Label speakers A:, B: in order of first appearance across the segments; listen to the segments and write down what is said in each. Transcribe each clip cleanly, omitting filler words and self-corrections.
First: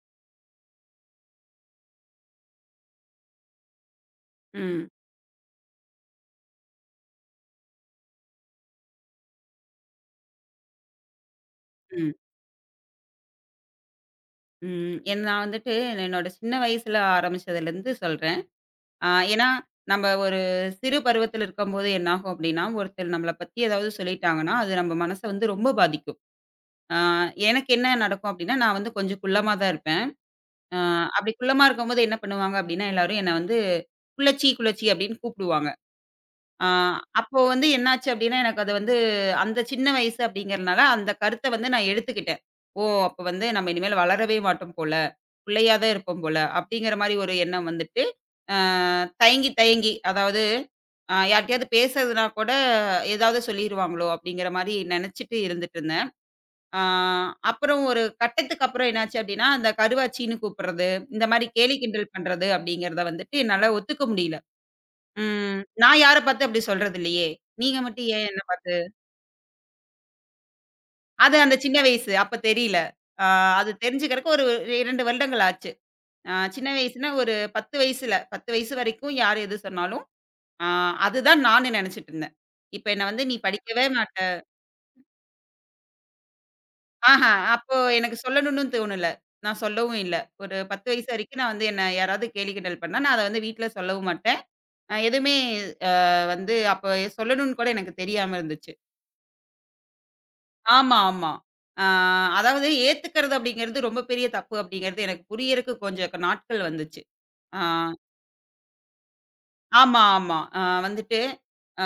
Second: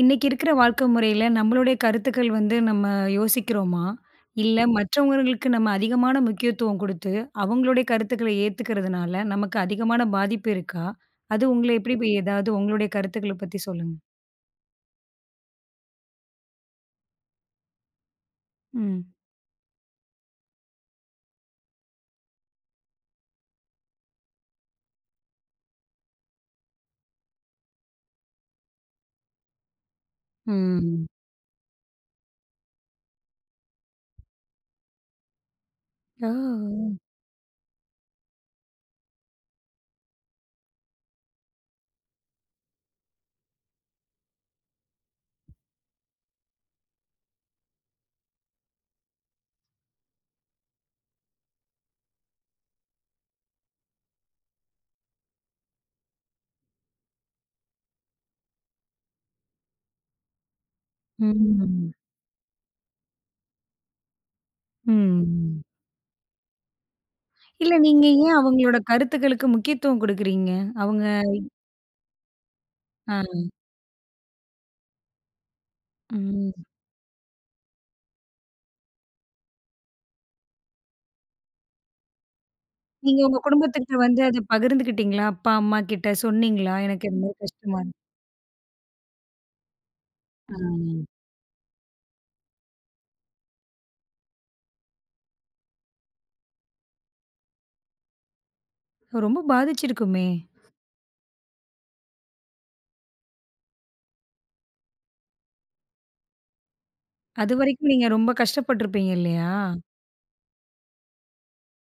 A: இன்னைக்கு இருக்கிற வாழ்க்கை முறையில நம்மளுடைய கருத்துக்கள் நம்ம யோசிக்கிறோமா? இல்ல
B: ம்.
A: மற்றவங்களுக்கு நம்ம அதிகமான முக்கியத்துவம் குடுத்து, அவங்களுடைய கருத்துக்கள ஏத்துக்கிறதுனால நமக்கு அதிகமான பாதிப்பு இருக்கா? அது உங்கள எப்படி
B: ம்.
A: போய் ஏதாவது உங்களுடைய கருத்துக்கள பத்தி சொல்லுங்க.
B: ம். ஏன்னா நான் வந்துட்டு என்னோட சின்ன வயசுல ஆரம்பிச்சதுலேருந்து சொல்றேன்.
A: ம்.
B: ஆ ஏன்னா, நம்ம ஒரு சிறு பருவத்துல இருக்கும்போது என்னாகும் அப்டின்னா, ஒருத்தர் நம்மள பத்தி ஏதாவது சொல்லிட்டாங்கன்னா, அது நம்ம மனச வந்து ரொம்ப பாதிக்கும். ஆ எனக்கு என்ன நடக்கும் அப்டின்னா, நான் வந்து கொஞ்சம் குள்ளமா தான் இருப்பேன். ஆ
A: ம்.
B: அப்டி குள்ளமா இருக்கும்போது என்ன பண்ணுவாங்க அப்டின்னா, எல்லாரும் என்ன வந்து "குள்ளச்சி, குள்ளச்சி" அப்டின்னு கூப்பிடுவாங்க. ஆ
A: ஓ!
B: அப்போ வந்து என்னாச்சு அப்டின்னா, எனக்கு அது வந்து அந்த சின்ன வயசு அப்டிங்கிறனால, அந்த கருத்த வந்து நான் எடுத்துக்கிட்டேன். ஓ! அப்ப வந்து நம்ம இனிமேல் வளரவே மாட்டோம் போல. பிள்ளையா தான் இருப்போம் போல. அப்படிங்கிற மாரி ஒரு எண்ணம் வந்துட்டு, அ தயங்கி தயங்கி அதாவது யார்ட்டயாவது பேசுறதுனா கூட ஏதாவது சொல்லிருவாங்களோ அப்படிங்கிற மாரி நெனச்சுட்டு இருந்துட்டு இருந்தேன். ஆ அப்புறம் ஒரு கட்டத்துக்கு அப்புறம் என்னாச்சு அப்படின்னா, அந்த கருவாச்சின்னு கூப்பிடுறது, இந்த மாரி கேலி
A: ம்.
B: கிண்டல் பண்றது அப்படிங்கிறத வந்துட்டு என்னால ஒத்துக்க முடியல.
A: ம்.
B: நான் யார பார்த்து அப்படி சொல்றது இல்லையே.
A: இல்ல
B: நீங்க
A: நீங்க
B: மட்டும் ஏன்
A: ஏன்
B: என்ன பார்த்து
A: அவங்களோட கருத்துக்களுக்கு முக்கியத்துவம் குடுக்குறீங்க? அவங்க
B: அது அந்த சின்ன வயசு அப்ப தெரியல.
A: அ
B: ஆ அது தெரிஞ்சுக்கிறக்கு ஒரு 2 வருடங்கள் ஆச்சு.
A: ம்.
B: சின்ன வயசுனா ஒரு 10 வயசுல 10 வயசு வரைக்கும் யார் எது சொன்னாலும், ஆ அதுதான் நானு நெனச்சுட்டு இருந்தேன். இப்ப என்ன
A: நீங்க
B: வந்து நீ
A: உங்க
B: படிக்கவே
A: குடும்பத்துக்கிட்ட
B: மாட்ட
A: அத பகிர்ந்துக்கிட்டீங்களா? அப்பா, அம்மா கிட்ட சொன்னீங்களா? எனக்கு இந்த மாரி
B: அப்போ
A: கஷ்டமா இருக்கு.
B: எனக்கு சொல்லணும்னு தோணல. நான் சொல்லவும் இல்ல.
A: ஆ.
B: ஒரு 10 வயசு வரைக்கும் நான் வந்து என்ன யாராவது கேலி கிண்டல் பண்ணா, நான் அத வந்து வீட்ல சொல்லவும் மாட்டேன். அ எதுவுமே அ வந்து அப்ப சொல்லணும்னு கூட எனக்கு தெரியாம இருந்துச்சு.
A: ரொம்ப பாதிச்சிருக்குமே!
B: ஆமா, ஆமா. ஆ அதாவது ஏத்துக்கிறது அப்படிங்கிறது ரொம்ப பெரிய தப்பு அப்படிங்கிறது எனக்கு புரியறக்கு கொஞ்சம் நாட்கள் வந்துச்சு. ஆ.
A: அதுவரைக்கும் நீங்க ரொம்ப கஷ்டப்பட்டுருப்பீங்க இல்லயா?
B: ஆமா, ஆமா. வந்துட்டு, அ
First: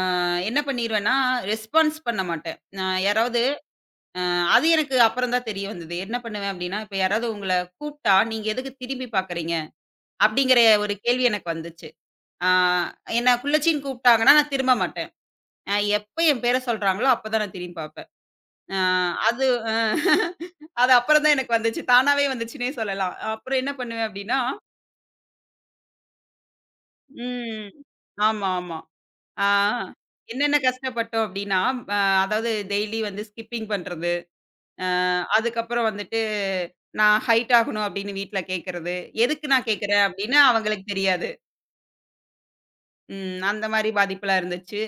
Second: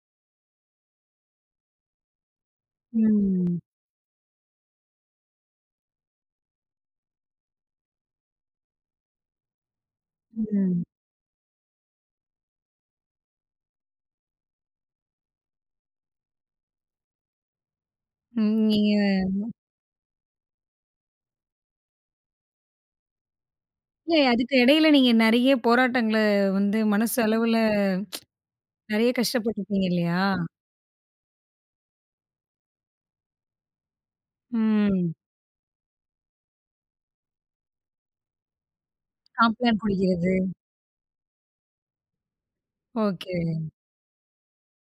B: என்ன பண்ணிருவேன்னா, ரெஸ்பான்ஸ் பண்ண மாட்டேன். நான் யாராவது
A: ம்.
B: அ அது எனக்கு அப்புறம் தான் தெரிய வந்தது. என்ன பண்ணுவேன் அப்டின்னா, இப்ப யாராவது உங்கள கூப்ட்டா, "நீங்க எதுக்கு திரும்பி பாக்குறீங்க?" அப்டிங்கிற
A: ம்.
B: ஒரு கேள்வி எனக்கு வந்துச்சு. அ என்ன குள்ளச்சின்னு கூப்ட்டாங்கன்னா, நான் திரும்ப மாட்டேன். எப்ப என் பேர சொல்றாங்களோ, அப்பதான் நான் திரும்பி பாப்பேன்.
A: ம்.
B: அ அது அ அது அப்புறம் தான் எனக்கு வந்துச்சு. தானாவே வந்துச்சுன்னே சொல்லலாம். அப்புறம் என்ன பண்ணுவேன்
A: இல்ல
B: அப்டின்னா
A: அதுக்கு இடையில நீங்க நெறைய போராட்டங்கள மனசு அளவுல
B: ம். ஆமா, ஆமா.
A: நெறைய
B: ஆ.
A: கஷ்டப்பட்டுருப்பீங்க இல்லயா?
B: என்னென்ன கஷ்டப்பட்டோம் அப்டின்னா, அ அதாவது டெய்லி வந்து ஸ்கிப்பிங் பண்றது. அ
A: ம்.
B: அதுக்கப்புறம் வந்துட்டு நான் ஹைட் ஆகணும் அப்டின்னு வீட்ல கேட்கறது. எதுக்கு நான்
A: காம்ப்ளான்
B: கேட்கிறேன்
A: குடிக்கிறது.
B: அப்டின்னு அவங்களுக்கு தெரியாது.
A: ஓகே.
B: ம் அந்த மாரி பாதிப்புலாம் இருந்துச்சு.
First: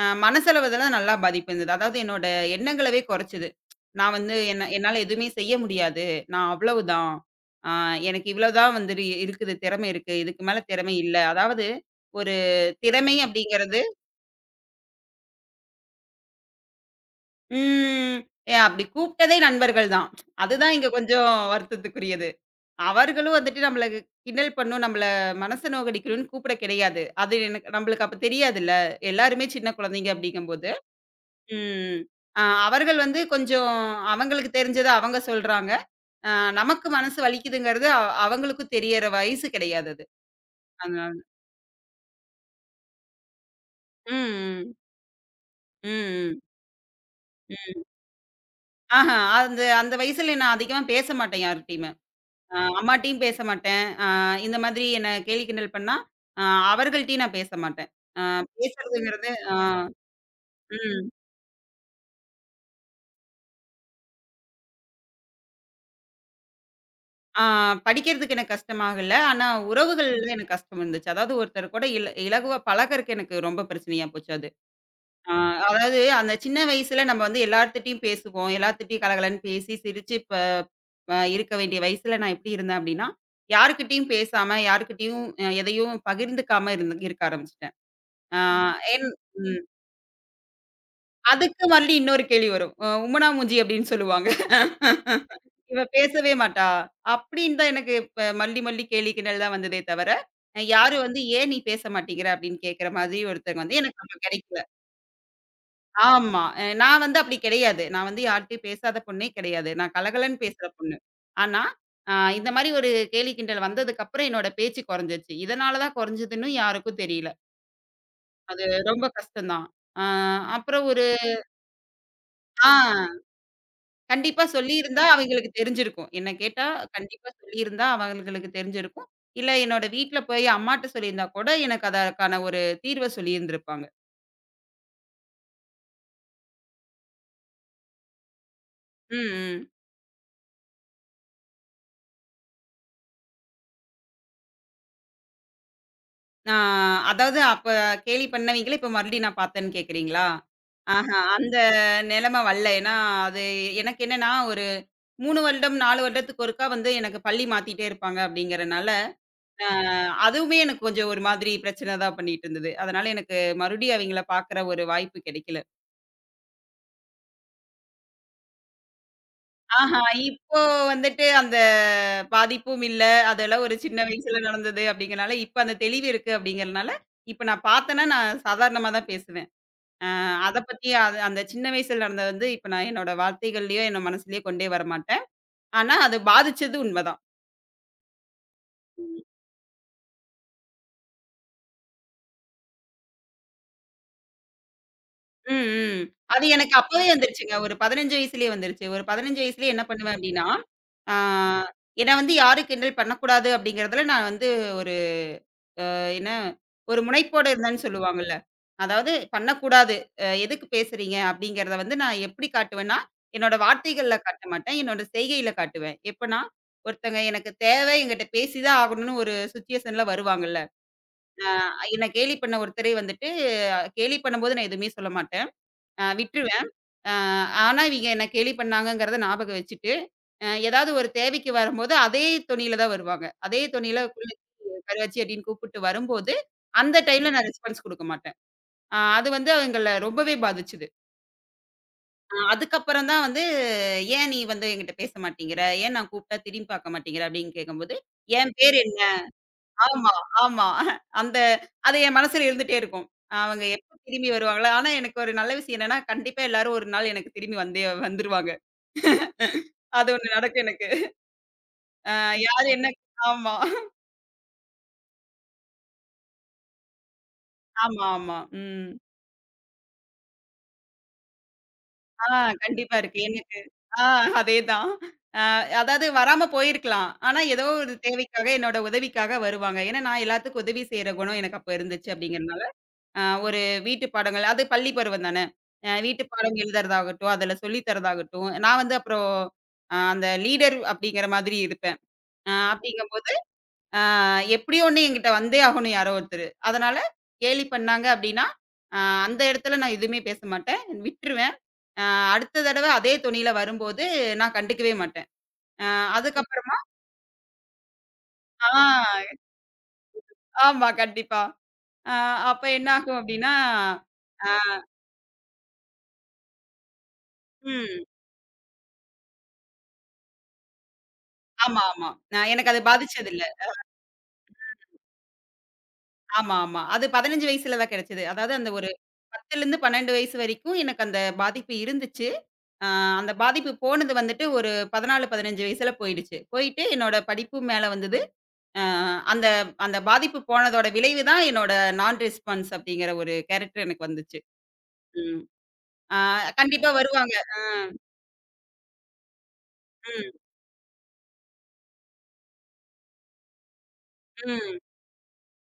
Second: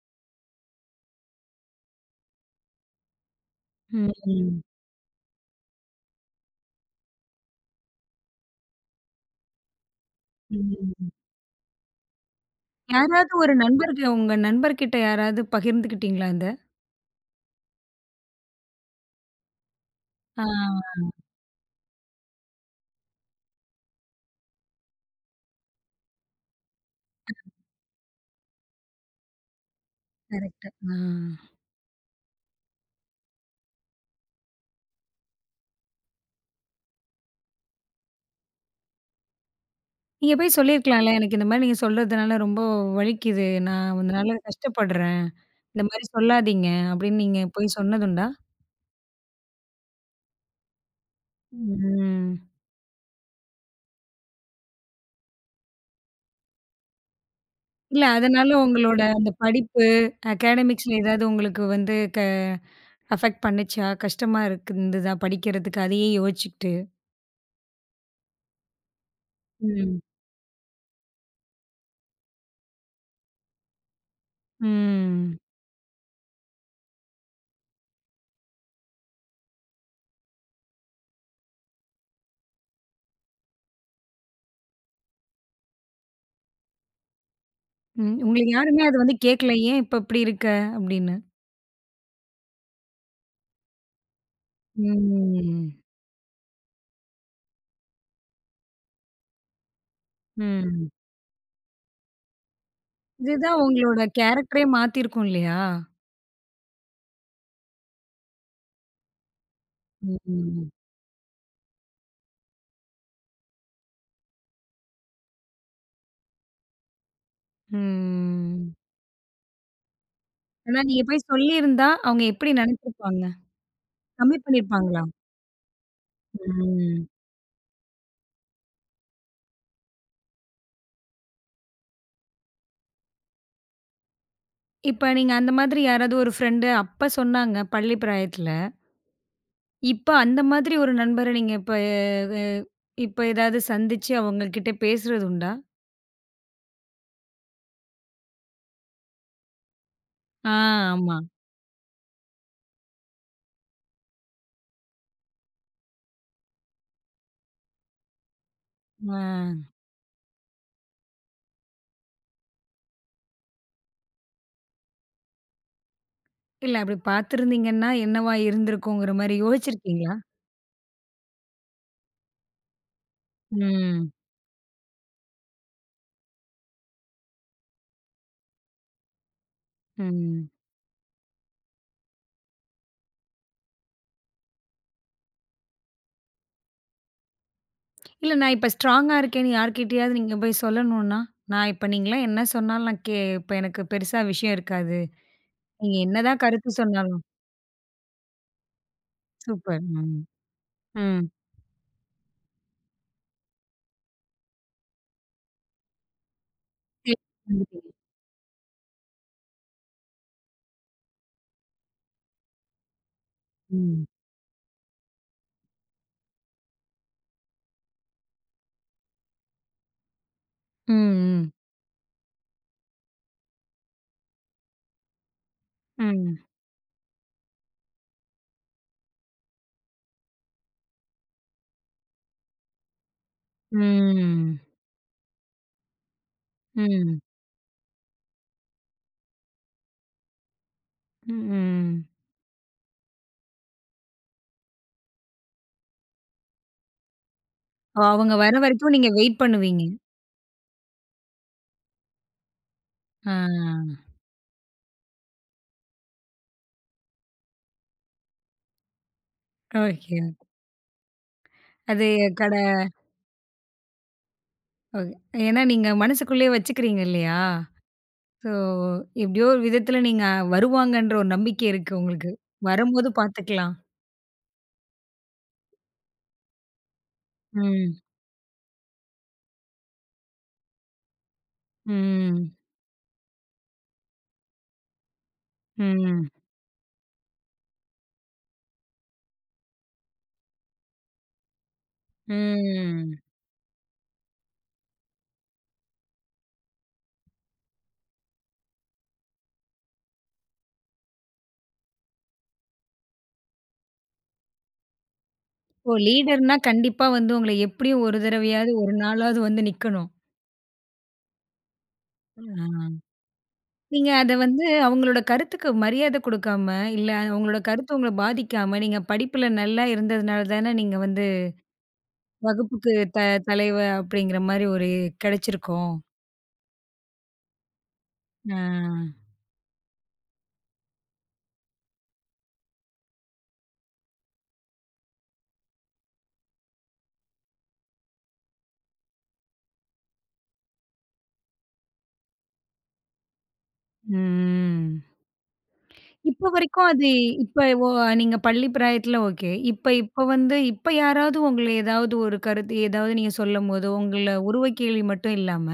B: மனசளவுல நல்லா பாதிப்பு இருந்தது. அதாவது என்னோட எண்ணங்களவே குறைச்சது. நான் வந்து
A: ம்.
B: என்ன என்னால எதுவுமே செய்ய முடியாது. நான் அவ்வளவுதான். ஆ எனக்கு இவ்வளவுதான் வந்து இருக்குது. திறமை இருக்கு. இதுக்கு மேல திறமை
A: ம்.
B: இல்ல. அதாவது ஒரு திறமை
A: யாராவது ஒரு
B: அப்டிங்கிறது
A: நண்பர்கள் உங்க நண்பர்கிட்ட யாராவது பகிர்ந்துக்கிட்டீங்களா இத?
B: ம். அப்படி கூப்பிட்டதே நண்பர்கள் தான்.
A: ஆ
B: அதுதான் இங்க கொஞ்சம் வருத்தத்துக்குரியது. அவர்களும் வந்துட்டு நம்மள கிண்டல் பண்ணும், நம்மள மனச நோகடிக்கணும்னு கூப்பிட கிடையாது. அது எனக்கு நம்மளுக்கு அப்ப தெரியாதுல்ல. எல்லாருமே சின்ன குழந்தைங்க
A: கரெக்ட்டு.
B: அப்படிங்கும்போது.
A: ஆ.
B: ம். அவர்கள் வந்து கொஞ்சம் அவங்களுக்கு தெரிஞ்சத அவங்க சொல்றாங்க. அ நமக்கு மனசு வலிக்குதுங்கிறது அவங்களுக்கும் தெரியற வயசு கிடையாது அது.
A: நீங்க போய் சொல்லியிருக்கலாம்ல.
B: அதனால
A: எனக்கு இந்த மாரி நீங்க சொல்றதுனால ரொம்ப வலிக்குது. நான் அதனால
B: ம்,
A: கஷ்டப்படுறேன். இந்த மாரி
B: ம், ம்,
A: சொல்லாதீங்க அப்படின்னு நீங்க போய்
B: ம்.
A: சொன்னதுண்டா?
B: அந்த அந்த வயசுல நான் அதிகமா பேச மாட்டேன் யார்ட்டயுமே.
A: ம்.
B: அம்மாட்டயும் பேச மாட்டேன். இந்த மாதிரி என்ன கேலி கிண்டல் பண்ணா, அ அவர்கள்ட்டயும் நான் பேச மாட்டேன்.
A: இல்ல
B: அ
A: அதனால உங்களோட அந்த
B: பேசுறதுங்கிறது
A: படிப்பு, அகாடமிக்ஸ்ல
B: ம்.
A: ஏதாவது உங்களுக்கு வந்து க அஃபெக்ட் பண்ணுச்சா? கஷ்டமா இருக்கு இருந்ததா படிக்கிறதுக்கு அதையே யோசிச்சுக்கிட்டு?
B: ஆ படிக்கிறதுக்கு எனக்கு கஷ்டமாகல. ஆனா
A: ம்.
B: உறவுகள்ல எனக்கு கஷ்டம் இருந்துச்சு. அதாவது ஒருத்தர் கூட இலகுவா பழகறக்கு எனக்கு ரொம்ப பிரச்சனையா போச்சு அது. ஆ
A: ம்.
B: அதாவது அந்த சின்ன வயசுல நம்ம வந்து எல்லார்த்துட்டயும் பேசுவோம். எல்லார்த்துட்டயும் கலகலன்னு பேசி, சிரிச்சு ப அ இருக்க வேண்டிய வயசுல நான் எப்படி இருந்தேன் அப்படின்னா, யார்கிட்டயும் பேசாம, யார்கிட்டயும் எதையும் பகிர்ந்துக்காம இருக்க ஆரம்பிச்சுட்டேன்.
A: ம்.
B: ஆ
A: உங்களுக்கு யாருமே அது
B: என்
A: வந்து கேட்கல.
B: ம்.
A: ஏன் இப்ப இப்படி இருக்க? அப்படின்னு.
B: அதுக்கு மறுபடி இன்னொரு கேள்வி வரும். உம்மனா மூஞ்சி அப்படின்னு சொல்லுவாங்க. இவ
A: ம்.
B: பேசவே மாட்டா. அப்படின்னு தான் எனக்கு இப்ப மல்லி மல்லி கேலி கிண்டல் தான் வந்ததே தவிர,
A: ம்.
B: யாரும் வந்து ஏன் நீ பேச மாட்டேங்கிற அப்படின்னு கேட்கிற மாதிரி
A: இதுதான்
B: ஒருத்தங்க வந்து எனக்கு
A: உங்களோட
B: அப்ப கிடைக்கல.
A: கேரக்டரே மாத்திருக்கும் இல்லையா?
B: ஆமா. நான் வந்து அப்படி கிடையாது. நான் வந்து யார்ட்டயும் பேசாத பொண்ணே கிடையாது. நான் கலகலன்னு பேசுற
A: ம்.
B: பொண்ணு. ஆனா, அ இந்த மாரி ஒரு கேலி கிண்டல் வந்ததுக்கு அப்புறம் என்னோட பேச்சு குறைஞ்சிருச்சு. இதனால தான் குறைஞ்சதுன்னும் யாருக்கும் தெரியல. அது
A: ம்.
B: ரொம்ப கஷ்டம் தான். அ
A: ஆனா
B: அப்புறம்
A: நீங்க
B: ஒரு
A: போய் சொல்லியிருந்தா, அவங்க எப்படி
B: ஆ.
A: நெனச்சிருப்பாங்க? கம்மி
B: கண்டிப்பா
A: பண்ணியிருப்பாங்களா?
B: சொல்லியிருந்தா அவைங்களுக்கு தெரிஞ்சிருக்கும். என்ன கேட்டா,
A: ம்.
B: கண்டிப்பா சொல்லியிருந்தா அவங்களுக்கு தெரிஞ்சிருக்கும். இல்ல என்னோட வீட்ல போய் அம்மாட்ட சொல்லியிருந்தா கூட, எனக்கு அதற்கான ஒரு தீர்வ சொல்லியிருந்திருப்பாங்க.
A: இப்ப நீங்க அந்த மாதிரி யாராவது ஒரு ஃப்ரெண்டு அப்ப சொன்னாங்க, பள்ளி பிராயத்துல.
B: ம், ம்.
A: இப்ப அந்த மாதிரி ஒரு நண்பர நீங்க அ இப்ப ஏதாவது சந்திச்சு அவங்ககிட்ட பேசுறது உண்டா?
B: நான் அதாவது அப்ப கேலி பண்ணவைங்கள இப்ப மறுபடியும் நான் பார்த்தேன்னு கேட்கிறீங்களா?
A: ஆ ஆமா.
B: அந்த நிலைமை வரல. ஏன்னா, அது எனக்கு என்னன்னா, ஒரு 3 வருடம், 4 வருடத்துக்கு ஒருக்கா வந்து எனக்கு பள்ளி மாத்திட்டே இருப்பாங்க அப்படிங்கிறனால,
A: ஆ.
B: அ அதுவுமே எனக்கு கொஞ்சம் ஒரு மாதிரி பிரச்சனை தான் பண்ணிட்டு இருந்தது. அதனால எனக்கு மறுபடியும் அவைங்கள பார்க்குற ஒரு வாய்ப்பு கிடைக்கல.
A: இல்ல அப்படி பார்த்திருந்தீங்கன்னா, என்னவா இருந்திருக்குங்கிற மாரி
B: ஆஹா,
A: யோசிச்சிருக்கீங்களா?
B: இப்போ வந்துட்டு அந்த பாதிப்பும் இல்ல. அதெல்லாம் ஒரு சின்ன
A: ம்.
B: வயசுல நடந்தது அப்படிங்கிறனால, இப்ப அந்த தெளிவு இருக்கு அப்படிங்கிறனால, இப்ப நான் பார்த்தேன்னா, நான் சாதாரணமா தான் பேசுவேன். அ
A: ம்.
B: அத பத்தி அது அந்த சின்ன வயசுல நடந்தது வந்து, இப்ப நான் என்னோட வார்த்தைகள்லயோ, என்னோட மனசுலயோ கொண்டே வரமாட்டேன். ஆனா, அது பாதிச்சது உண்மதான்.
A: இல்ல நான் இப்ப ஸ்ட்ராங்கா இருக்கேன்னு யார்கிட்டயாவது நீங்க போய் சொல்லணும்னா, நான் இப்ப நீங்கலாம் என்ன சொன்னாலும் நான் கே இப்ப எனக்கு பெருசா விஷயம் இருக்காது.
B: ம்,
A: நீங்க
B: ம்.
A: என்னதான்
B: அது
A: கருத்து
B: எனக்கு அப்பவே
A: சொன்னாலும்.
B: வந்துருச்சுங்க. ஒரு 15 வயசுலயே வந்துருச்சு. ஒரு 15 வயசுலயே
A: சூப்பர்.
B: என்ன பண்ணுவேன்
A: ம்.
B: அப்படின்னா, ஆ
A: ம்.
B: என்ன வந்து யாரும் கிண்டல் பண்ணக்கூடாது அப்படிங்கிறதுல நான் வந்து என்ன ஒரு
A: சரி.
B: முனைப்போட இருந்தேன்னு
A: வந்துட்டீங்க.
B: சொல்லுவாங்கல்ல. அதாவது பண்ணக்கூடாது. எதுக்கு பேசுறீங்க? அப்படிங்கிறத வந்து நான் எப்படி காட்டுவேன்னா, என்னோட
A: ம்.
B: வார்த்தைகள்ல காட்ட மாட்டேன். என்னோட செய்கையில காட்டுவேன். எப்பன்னா, ஒருத்தங்க எனக்கு தேவை, என்கிட்ட பேசி தான் ஆகணும்னு ஒரு சிச்சுவேஷன்ல வருவாங்கல்ல. அ
A: ம்.
B: என்ன கேலி பண்ண ஒருத்தரே வந்துட்டு கேலி பண்ணும்போது நான் எதுவுமே சொல்ல மாட்டேன்.
A: ம்.
B: விட்டுருவேன். அ ஆனா, இவிங்க என்ன கேலி பண்ணாங்கங்கிறத ஞாபகம் வச்சுட்டு, ஏதாவது ஒரு தேவைக்கு வரும்போது அதே தொனியில தான் வருவாங்க. அதே
A: ம்.
B: தொனியில
A: ம்.
B: கருவாச்சி அப்படின்னு கூப்பிட்டு வரும்போது, அந்த
A: ம்.
B: டைம்ல நான் ரெஸ்பான்ஸ் குடுக்க மாட்டேன். அது வந்து எங்கள ரொம்பவே பாதிச்சது.
A: ம்.
B: அதுக்கப்புறம் தான் வந்து, "ஏன் நீ வந்து என்கிட்ட பேச மாட்டேங்கிற? ஏன் நான் கூப்பிட்டா திரும்பி பார்க்க மாட்டேங்கிற?" அப்படின்னு கேட்கும்போது,
A: ஓ! அவங்க வர
B: "என் பேர்
A: வரைக்கும்
B: என்ன?"
A: நீங்க வெயிட் பண்ணுவீங்க.
B: ஆமா, ஆமா. அந்த அது என் மனசுல இருந்துட்டே இருக்கும்.
A: ஆ.
B: அவங்க எப்ப திரும்பி வருவாங்களா? ஆனா எனக்கு ஒரு நல்ல விஷயம் என்னன்னா, கண்டிப்பா எல்லாரும் ஒரு நாள் எனக்கு திரும்பி வந்தே வந்துருவாங்க. அது
A: ஓகே.
B: ஒண்ணு நடக்கும் எனக்கு.
A: அது
B: அ
A: கட
B: யாரு என்ன ஆமா,
A: ஏன்னா நீங்க மனசுக்குள்ளேயே வச்சுக்கிறீங்க இல்லையா?
B: ஆமா, ஆமா.
A: ஸோ
B: ம்.
A: எப்படியோ ஒரு விதத்துல நீங்க வருவாங்கன்ற ஒரு நம்பிக்கை இருக்கு
B: ஆ
A: உங்களுக்கு.
B: கண்டிப்பா
A: வரும்போது
B: இருக்கு. எனக்கு
A: பார்த்துக்கலாம்.
B: ஆ அதேதான். அ அதாவது வராம போயிருக்கலாம். ஆனா ஏதோ ஒரு
A: ம்.
B: தேவைக்காக, என்னோட உதவிக்காக வருவாங்க. ஏன்னா, நான் எல்லாத்துக்கும் உதவி செய்ற குணம் எனக்கு அப்ப இருந்துச்சு
A: ம்.
B: அப்படிங்கிறனால, அ ஒரு வீட்டு பாடங்கள் அது பள்ளி பருவம் தானே. வீட்டு
A: ம்.
B: பாடம் எழுதுறதாகட்டும், அதுல சொல்லி தரதாகட்டும், நான் வந்து அப்புறம் அந்த லீடர் அப்படிங்கிற மாதிரி இருப்பேன்.
A: ம்.
B: அப்படிங்கும்போது எப்படியோ ஒண்ணு என்கிட்ட வந்தே ஆகணும் யாரோ ஒருத்தரு. அதனால கேலி பண்ணாங்க அப்படின்னா, அ அந்த இடத்துல நான் எதுவுமே பேச மாட்டேன். விட்டுருவேன். அ அடுத்த தடவ அதே தொனியில வரும்போது நான் கண்டுக்கவே மாட்டேன்.
A: ஓ!
B: ம்.
A: லீடர்னா
B: அதுக்கப்புறமா
A: கண்டிப்பா உங்கள எப்படியும் ஒரு
B: ஆ
A: தடவையாவது, ஒரு நாளாவது வந்து நிக்கணும்.
B: ஆமா கண்டிப்பா. அ
A: ஆ.
B: அப்ப என்ன ஆகும் அப்படின்னா,
A: நீங்க அத
B: அ
A: அவங்களோட கருத்துக்கு மரியாதை குடுக்காம, இல்ல அவங்களோட கருத்து
B: ம்.
A: உங்கள பாதிக்காம, நீங்க படிப்புல நல்லா இருந்ததுனால தானே நீங்க வந்து
B: ஆமா, ஆமா. நான் எனக்கு அது
A: வகுப்புக்கு த
B: பாதிச்சதில்ல.
A: தலைவ அப்படிங்கிற மாரி ஒரு கிடைச்சிருக்கும்.
B: ஆமா, ஆமா. அது 15 வயசுல தான் கிடைச்சது. அதாவது
A: ஆ.
B: அந்த ஒரு 10லேருந்து 12 வயசு வரைக்கும் எனக்கு அந்த பாதிப்பு இருந்துச்சு. ஆ அந்த பாதிப்பு போனது வந்துட்டு ஒரு 14, 15 வயசுல போயிடுச்சு. போயிட்டு என்னோட படிப்பு மேல வந்தது. ஆ அந்த அந்த பாதிப்பு போனதோட விளைவு தான் என்னோட நான் ரெஸ்பான்ஸ் அப்படிங்கிற ஒரு கேரக்டர் எனக்கு வந்துச்சு.
A: ம்.
B: ம். ஆ
A: இப்ப வரைக்கும்
B: கண்டிப்பா
A: அது
B: வருவாங்க. ஆ.
A: இப்ப ஓ நீங்க பள்ளி பிராயத்துல ஓகே. இப்ப இப்ப
B: ம்.
A: வந்து இப்ப யாராவது உங்கள ஏதாவது ஒரு கருத்து ஏதாவது நீங்க சொல்லும்போதோ, உங்கள
B: ம்.
A: உருவ
B: ம்.
A: கேள்வி மட்டும் இல்லாம,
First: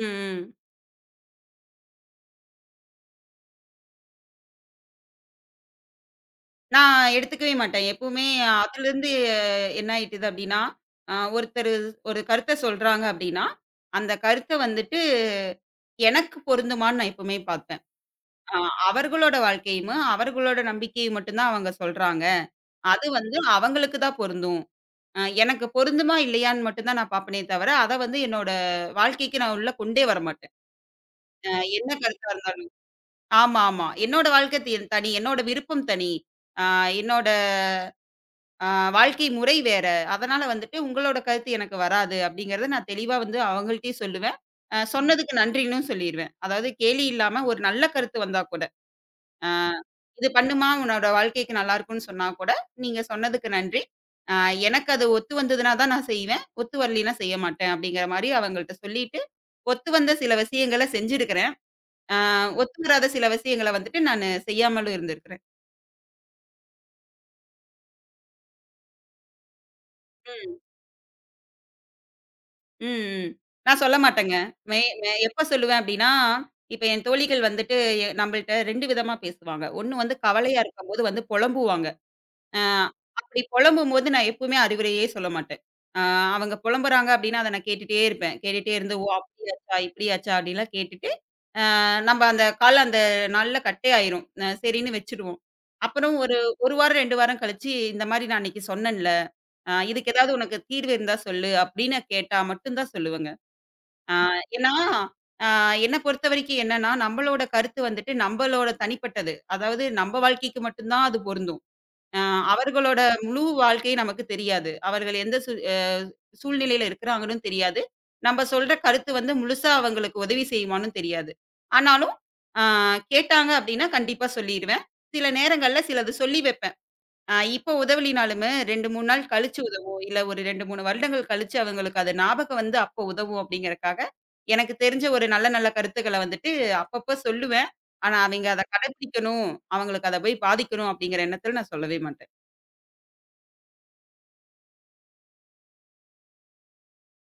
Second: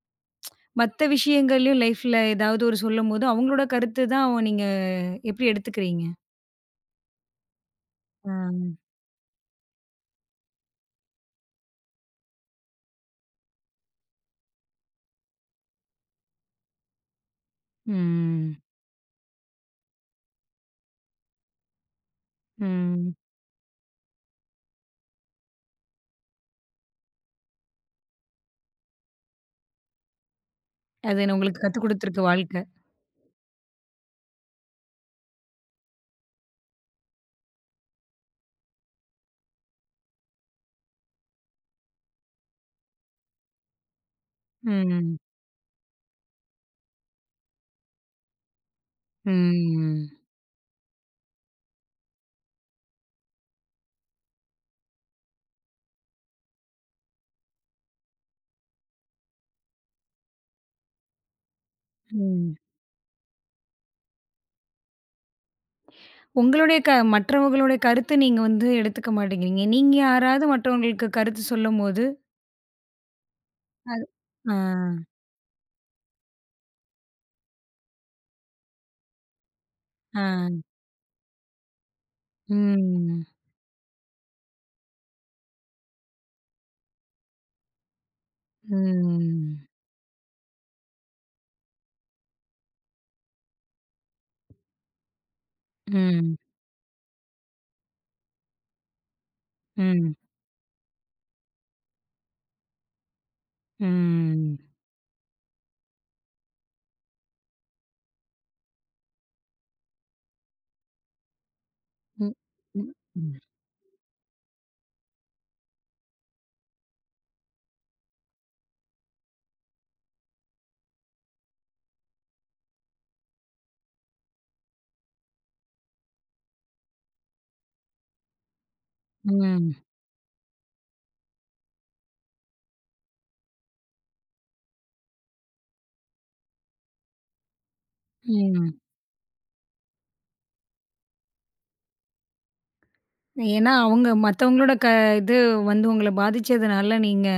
B: ம்.
A: மத்த விஷயங்கள்லயும் லைஃப்ல ஏதாவது ஒரு சொல்லும்போது, அவங்களோட கருத்து தான் நீங்க எப்படி எடுத்துக்கிறீங்க?
B: நான் எடுத்துக்கவே மாட்டேன். எப்பவுமே
A: ஆ.
B: அதுலருந்து என்ன ஆயிட்டுது அப்படின்னா, ஒருத்தரு ஒரு கருத்த சொல்றாங்க அப்படின்னா, அந்த கருத்த வந்துட்டு எனக்கு பொருந்துமான்னு நான் எப்பவுமே பார்ப்பேன்.
A: ம்.
B: ஆ அவர்களோட வாழ்க்கையும், அவர்களோட நம்பிக்கையும் மட்டும் தான் அவங்க சொல்றாங்க. அது
A: ம்.
B: வந்து அவங்களுக்கு தான் பொருந்தும். எனக்கு பொருந்துமா? இல்லையான்னு மட்டும் தான் நான் பார்ப்பனே தவிர, அத வந்து என்னோட வாழ்க்கைக்கு நான் உள்ள கொண்டே வரமாட்டேன்.
A: அது
B: அ
A: உங்களுக்கு கத்துக்
B: என்ன
A: குடுத்துருக்கு
B: கருத்தா
A: வாழ்க்கை.
B: இருந்தாலும். ஆமா, ஆமா. என்னோட வாழ்க்கை தனி. என்னோட விருப்பம் தனி. ஆ என்னோட அ வாழ்க்கை முறை வேற. அதனால வந்துட்டு உங்களோட கருத்து எனக்கு வராது அப்படிங்கிறத நான் தெளிவா வந்து அவங்கள்ட்டயும் சொல்லுவேன். ம்.
A: ம்.
B: சொன்னதுக்கு நன்றின்னும் சொல்லிருவேன். அதாவது கேலி இல்லாம ஒரு நல்ல கருத்து வந்தா கூட. ஆ
A: ம்.
B: "இது பண்ணுமா, உன்னோட வாழ்க்கைக்கு நல்லாருக்கும்ன்னு" சொன்னா கூட, நீங்க சொன்னதுக்கு நன்றி. ஆ எனக்கு அது ஒத்து வந்ததுனா தான் நான் செய்வேன். ஒத்து வரலீன்னா செய்ய மாட்டேன் அப்படிங்கிற மாரி அவங்கள்ட்ட சொல்லிட்டு, ஒத்து வந்த சில விஷயங்கள செஞ்சிருக்கிறேன். ஆ
A: ம்.
B: ஒத்து வராத சில விஷயங்கள வந்துட்டு நானு செய்யாமலும் இருந்திருக்கிறேன்.
A: உங்களுடைய மற்றவர்களுடைய கருத்து நீங்க எடுத்துக்க மாட்டேங்கிறீங்க. நீங்க யாராவது
B: ம்.
A: மற்றவங்களுக்கு கருத்து சொல்லும்போது,
B: ம், ம். நான் சொல்ல
A: அது
B: மாட்டேங்க.
A: ஆ,
B: மே மே எப்ப சொல்லுவேன் அப்படின்னா, இப்ப என் தோழிகள் வந்துட்டு நம்பள்ட்ட 2 விதமா பேசுவாங்க. ஒண்ணு வந்து
A: ஆ.
B: கவலையா இருக்கும்போது வந்து புலம்புவாங்க. அ
A: ம்.
B: அப்படி புலம்பும்போது நான் எப்பவுமே அறிவுரையே சொல்ல மாட்டேன். அ அவங்க புலம்புறாங்க அப்படின்னா, அத நான் கேட்டுட்டே இருப்பேன். கேட்டுட்டே இருந்து, "ஓ!
A: ம்.
B: அப்படியாச்சா, இப்படியாச்சா" அப்படின்லாம் கேட்டுட்டு, நம்ம அந்த அந்த நாள்ல கட்டே ஆயிரும். சரின்னு வச்சுடுவோம். அப்புறம்
A: ம்.
B: ஒரு 1 வாரம் 2 வாரம் கழிச்சு, இந்த மாரி "நான் அன்னைக்கு சொன்னேன்ல, இதுக்கு
A: ம்.
B: ஏதாவது உனக்கு தீர்வு இருந்தா சொல்லு" அப்படின்னு கேட்டா மட்டும் தான் சொல்லுவேங்க. அ
A: ம்.
B: ஏன்னா, அ என்ன பொறுத்தவரைக்கும் என்னன்னா, நம்மளோட கருத்து வந்துட்டு, நம்மளோட தனிப்பட்டது. அதாவது நம்ம வாழ்க்கைக்கு மட்டும் தான் அது பொருந்தும். அ
A: ம். ம்.
B: அவர்களோட முழு வாழ்க்கை நமக்கு தெரியாது. அவர்கள் எந்த சூ அ சூழ்நிலையில இருக்கிறாங்கன்னு தெரியாது. நம்ம சொல்ற கருத்து வந்து முழுசா அவங்களுக்கு உதவி செய்யுமான்னு தெரியாது. ஆனாலும், அ கேட்டாங்க அப்டின்னா கண்டிப்பா சொல்லிருவேன். சில நேரங்கள்ல சிலது சொல்லி வைப்பேன். இப்போ உதவலினாலுமே 2, 3 நாள் கழிச்சு
A: ம்.
B: உதவும். இல்ல ஒரு 2, 3 வருடங்கள் கழிச்சு அவங்களுக்கு அது ஞாபகம் வந்து அப்போ உதவும் அப்டிங்கிறக்காக, எனக்கு தெரிஞ்ச ஒரு நல்ல நல்ல கருத்துக்கள வந்துட்டு அப்பப்ப சொல்லுவேன். ஆனா, அவைங்க அத
A: ம்.
B: கடைபிடிக்கணும், அவங்களுக்கு அத போய் பாதிக்கணும் அப்டிங்கிற எண்ணத்துல நான் சொல்லவே மாட்டேன்.
A: ஏன்னா அவங்க மத்தவங்களோட க இது உங்கள பாதிச்சதுனால நீங்க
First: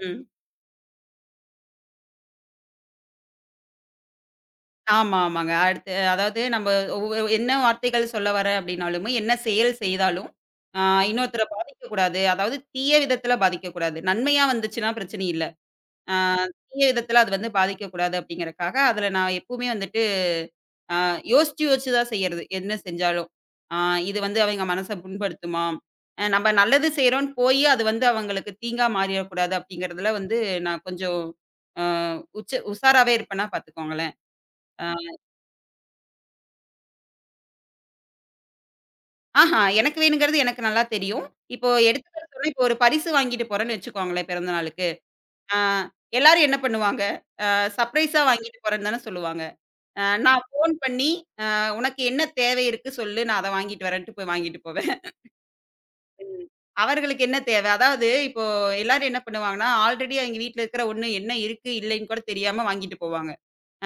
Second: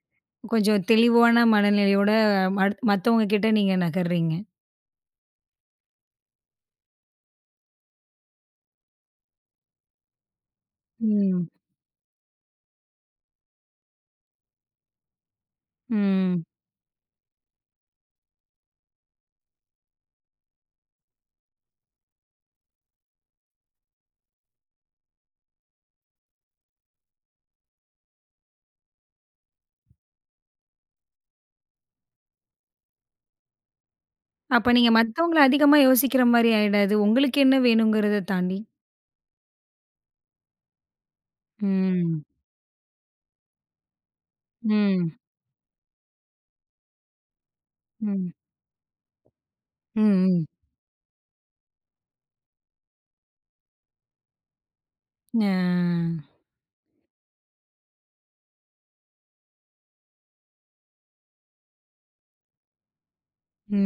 B: ம்.
A: கொஞ்சம் தெளிவான மனநிலையோட மத்தவங்க கிட்ட நீங்க நகர்றீங்க.
B: ஆமா, ஆமாங்க. அடுத்து அதாவது நம்ம என்ன வார்த்தைகள் சொல்ல வரேன் அப்டின்னாலுமே, என்ன செயல் செய்தாலும், ஆ இன்னொருத்தர
A: ம்.
B: பாதிக்கக்கூடாது. அதாவது தீய விதத்தில பாதிக்கக்கூடாது. நன்மையா வந்துச்சுன்னா பிரச்சனை இல்ல. ஆ
A: ம்.
B: தீய விதத்தில அது வந்து பாதிக்கக்கூடாது அப்டிங்கிறக்காக, அதில நான் எப்பவுமே வந்துட்டு ஆ யோசிச்சு யோசிச்சு தான் செய்யறது. என்ன செஞ்சாலும். ஆ இது வந்து அவைங்க மனச புண்படுத்துமா? நம்ம நல்லது செய்றோம்னு போயி, அது வந்து அவங்களுக்கு தீங்கா மாறிறக்கூடாது அப்டிங்கிறதுல வந்து நான் கொஞ்சம் ஆ உச்ச உஷாராவே இருப்பேன்னா பார்த்துக்கோங்களேன்.
A: அப்ப நீங்க மத்தவங்கள அதிகமா யோசிக்கிற மாரி ஆயிடாது. உங்களுக்கு என்ன வேணுங்கிறத தாண்டி.
B: ஆஹா! எனக்கு வேணுங்கிறது எனக்கு நல்லா தெரியும். இப்போ
A: ம்.
B: எடுத்துக்காட்டு சொன்னா, இப்போ ஒரு பரிசு வாங்கிட்டு போறேன்னு வச்சுக்கோங்களேன் பிறந்த நாளுக்கு.
A: ம்.
B: ஆ எல்லாரும் என்ன பண்ணுவாங்க? சர்ப்ரைஸா
A: ம்.
B: வாங்கிட்டு போறேன்னு தானே சொல்லுவாங்க. நான்
A: ம்.
B: ஃபோன் பண்ணி, "அ உனக்கு என்ன தேவை இருக்கு சொல்லு, நான் அத வாங்கிட்டு வரேன்ட்டு" போய் வாங்கிட்டு போவேன்.
A: ம். ஆ.
B: ம். அவர்களுக்கு என்ன தேவை? அதாவது இப்போ எல்லாரும் என்ன பண்ணுவாங்கன்னா, ஆல்ரெடி அவிங்க வீட்ல இருக்கிற ஒண்ணு என்ன இருக்கு, இல்லைன்னு கூட தெரியாம வாங்கிட்டு போவாங்க.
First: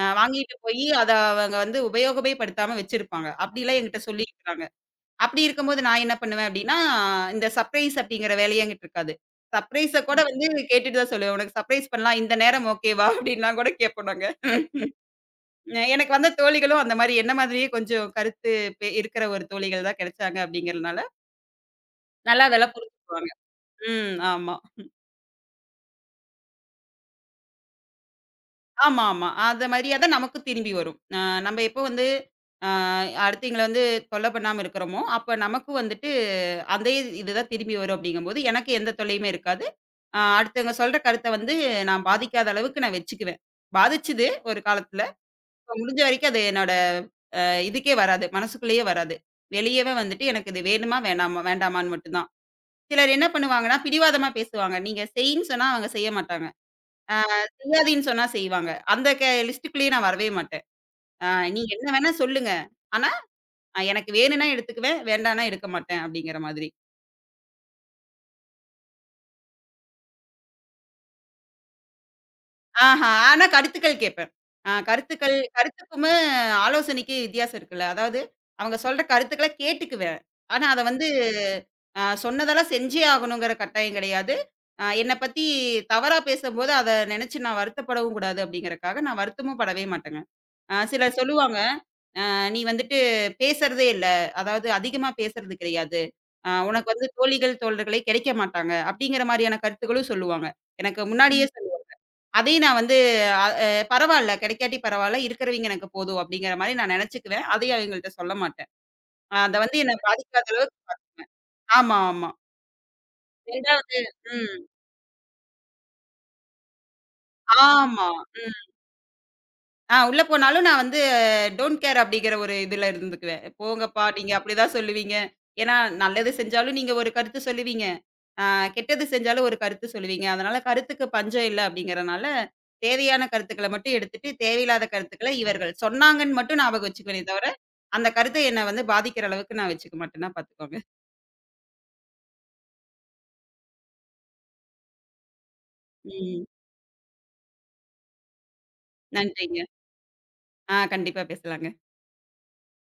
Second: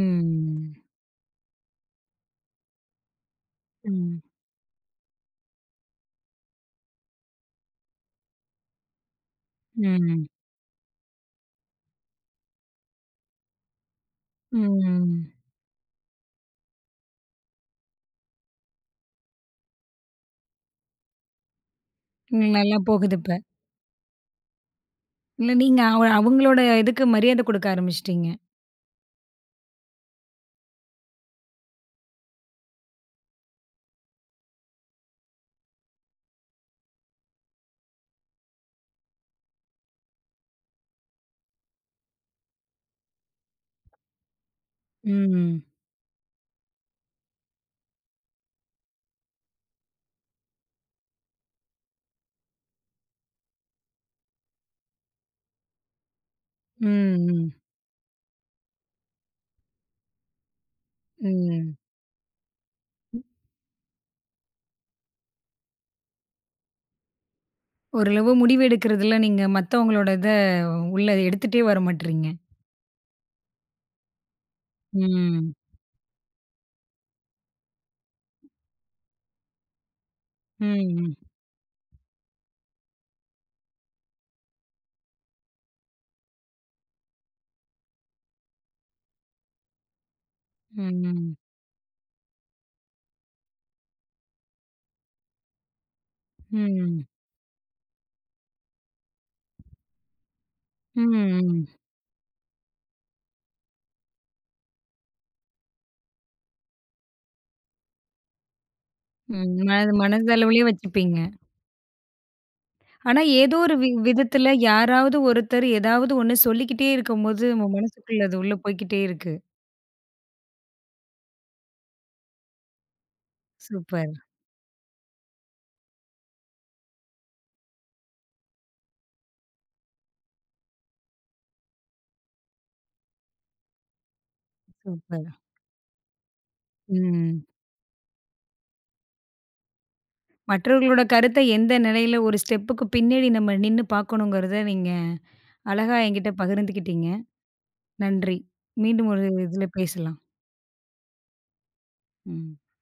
B: வாங்கிட்டு போயி, அத அவங்க வந்து உபயோகமே படுத்தாம வச்சிருப்பாங்க. அப்படிலாம் என்கிட்ட
A: ம்.
B: சொல்லியிருக்கிறாங்க. அப்படி இருக்கும்போது நான் என்ன பண்ணுவேன் அப்படின்னா, இந்த சர்ப்ரைஸ் அப்படிங்கிற வேலையே என்கிட்ட இருக்காது. சர்ப்ரைஸ கூட
A: ம்.
B: ம். வந்து கேட்டுட்டு தான் சொல்லுவேன். "உனக்கு சர்ப்ரைஸ் பண்ணலாம். இந்த நேரம் ஓகேவா?" அப்படின்லாம் கூட கேட்போம் நாங்க.
A: ம்.
B: எனக்கு வந்த தோழிகளும் அந்த மாரி என்ன மாதிரியே கொஞ்சம் கருத்து இருக்கிற ஒரு தோழிகள் தான் கிடைச்சாங்க அப்படிங்கிறதுனால, நல்லா
A: ம்.
B: அதெல்லாம்
A: நல்லா போகுது
B: புரிஞ்சுக்குவாங்க.
A: இப்ப.
B: ம். ஆமா.
A: இல்ல நீங்க அவங்களோட இதுக்கு மரியாத குடுக்க ஆரம்பிச்சுட்டீங்க.
B: ஆமா, ஆமா. அத மாரியே தான் நமக்கு திரும்பி வரும். நம்ம எப்போ வந்து அ அடுத்தவங்கள வந்து தொல்ல பண்ணாம இருக்கிறோமோ, அப்ப நமக்கும் வந்துட்டு அதே இது தான் திரும்பி வரும் அப்படிங்கும்போது, எனக்கு எந்த தொல்லையுமே இருக்காது. அடுத்தவங்க சொல்ற கருத்த வந்து நான் பாதிக்காத அளவுக்கு நான் வச்சுக்குவேன். பாதிச்சுது ஒரு காலத்துல.
A: ம்.
B: இப்ப முடிஞ்ச வரைக்கும் அது என்னோட இதுக்கே வராது. மனசுக்குள்ளேயே வராது. வெளியவே வந்துட்டு எனக்கு இது வேணுமா வேண்டாமான்னு மட்டும் தான். சிலர் என்ன பண்ணுவாங்கன்னா, பிடிவாதமா பேசுவாங்க. நீங்க செய்ன்னு சொன்னா அவங்க செய்ய மாட்டாங்க. ஆ
A: ம்.
B: செய்யாதீன்னு சொன்னா செய்வாங்க. அந்த லிஸ்ட்டுக்குள்ளேயே நான் வரவே மாட்டேன். ஆ நீங்க
A: ம்.
B: என்ன வேணா சொல்லுங்க. ஆனா, எனக்கு வேணும்னா எடுத்துக்குவேன், வேண்டாம்னா எடுக்க மாட்டேன் அப்படிங்கிற மாதிரி.
A: ஓரளவு முடிவு எடுக்கிறதுல நீங்க மத்தவங்களோட இத உள்ள எடுத்துட்டே வர மாட்றீங்க.
B: ஆஹா, ஆனா கருத்துக்கள் கேட்பேன். ஆ கருத்துக்கள்
A: ம்.
B: கருத்துக்கும் ஆலோசனைக்கு வித்தியாசம் இருக்குல்ல. அதாவது அவங்க சொல்ற கருத்துக்கள கேட்டுக்குவேன். ஆனா அத வந்து
A: ம்.
B: சொன்னதெல்லாம் செஞ்சே ஆகணுங்கிற கட்டாயம் கிடையாது. என்ன பத்தி தவறா பேசும்போது அத நினைச்சு நான் வருத்தப்படவும் கூடாது அப்படிங்கிறக்காக நான் வருத்தமும் படவே மாட்டேங்க.
A: ம்.
B: சிலர்
A: ம்.
B: சொல்லுவாங்க நீ வந்துட்டு பேசுறதே இல்ல. அதாவது அதிகமா பேசுறது கிடையாது. உனக்கு
A: ம்.
B: வந்து தோழிகள், தோழர்களே கிடைக்க மாட்டாங்க. அப்படிங்கிற மாரியான கருத்துக்களும் சொல்லுவாங்க. எனக்கு முன்னாடியே ம்.
A: ம்.
B: சொல்லு அதையும் நான் வந்து அ அ பரவால்ல, கிடைக்காட்டி பரவால்ல. இருக்கிறவைங்க எனக்கு போதும் அப்படிங்கிற மாரி நான் நெனச்சுக்குவேன். அதையும் அவங்கள்ட்ட சொல்ல மாட்டேன்.
A: ம்.
B: அத வந்து என்ன
A: மனது
B: பாதிக்காத
A: மனதளவுலயே
B: அளவுக்கு
A: வச்சுப்பீங்க.
B: ஆமா, ஆமா.
A: ஆனா ஏதோ ஒரு
B: 2வது
A: விதத்துல
B: ம்.
A: யாராவது ஒருத்தர் ஏதாவது ஒண்ணு சொல்லிக்கிட்டே இருக்கும்போது, நம்ம
B: ஆமா.
A: மனசுக்குள்ள அது உள்ள
B: ம்.
A: போய்க்கிட்டே இருக்கு.
B: உள்ள போனாலும் நான் வந்து டோன்ட் கேர் அப்படிங்கிற ஒரு இதுல இருந்துக்குவேன். போங்கப்பா,
A: சூப்பர்,
B: நீங்க அப்படிதான் சொல்லுவீங்க. ஏன்னா நல்லது செஞ்சாலும் நீங்க ஒரு கருத்து சொல்லுவீங்க. ஆ கெட்டது செஞ்சாலும் ஒரு கருத்து சொல்லுவீங்க. அதனால கருத்துக்கு பஞ்சம் இல்ல அப்படிங்கிறனால, தேவையான கருத்துக்கள மட்டும் எடுத்துட்டு, தேவையில்லாத
A: சூப்பர்.
B: கருத்துக்கள இவர்கள் சொன்னாங்கன்னு மட்டும் ஞாபகம் வச்சுக்குவேனே
A: ம்.
B: தவிர, அந்த கருத்து என்ன வந்து பாதிக்கிற அளவுக்கு நான் வச்சுக்க மாட்டேன்னா பாத்துக்கோங்க.
A: மற்றவர்களோட கருத்த எந்த நிலையில ஒரு ஸ்டெப்புக்கு பின்னாடி நம்ம நின்னு பார்க்கணுங்கிறத நீங்க அழகா என்கிட்ட
B: ம்.
A: பகிர்ந்துக்கிட்டீங்க. நன்றி. மீண்டும் ஒரு
B: நன்றிங்க.
A: இதுல பேசலாம்.
B: கண்டிப்பா பேசலாங்க.
A: ம்.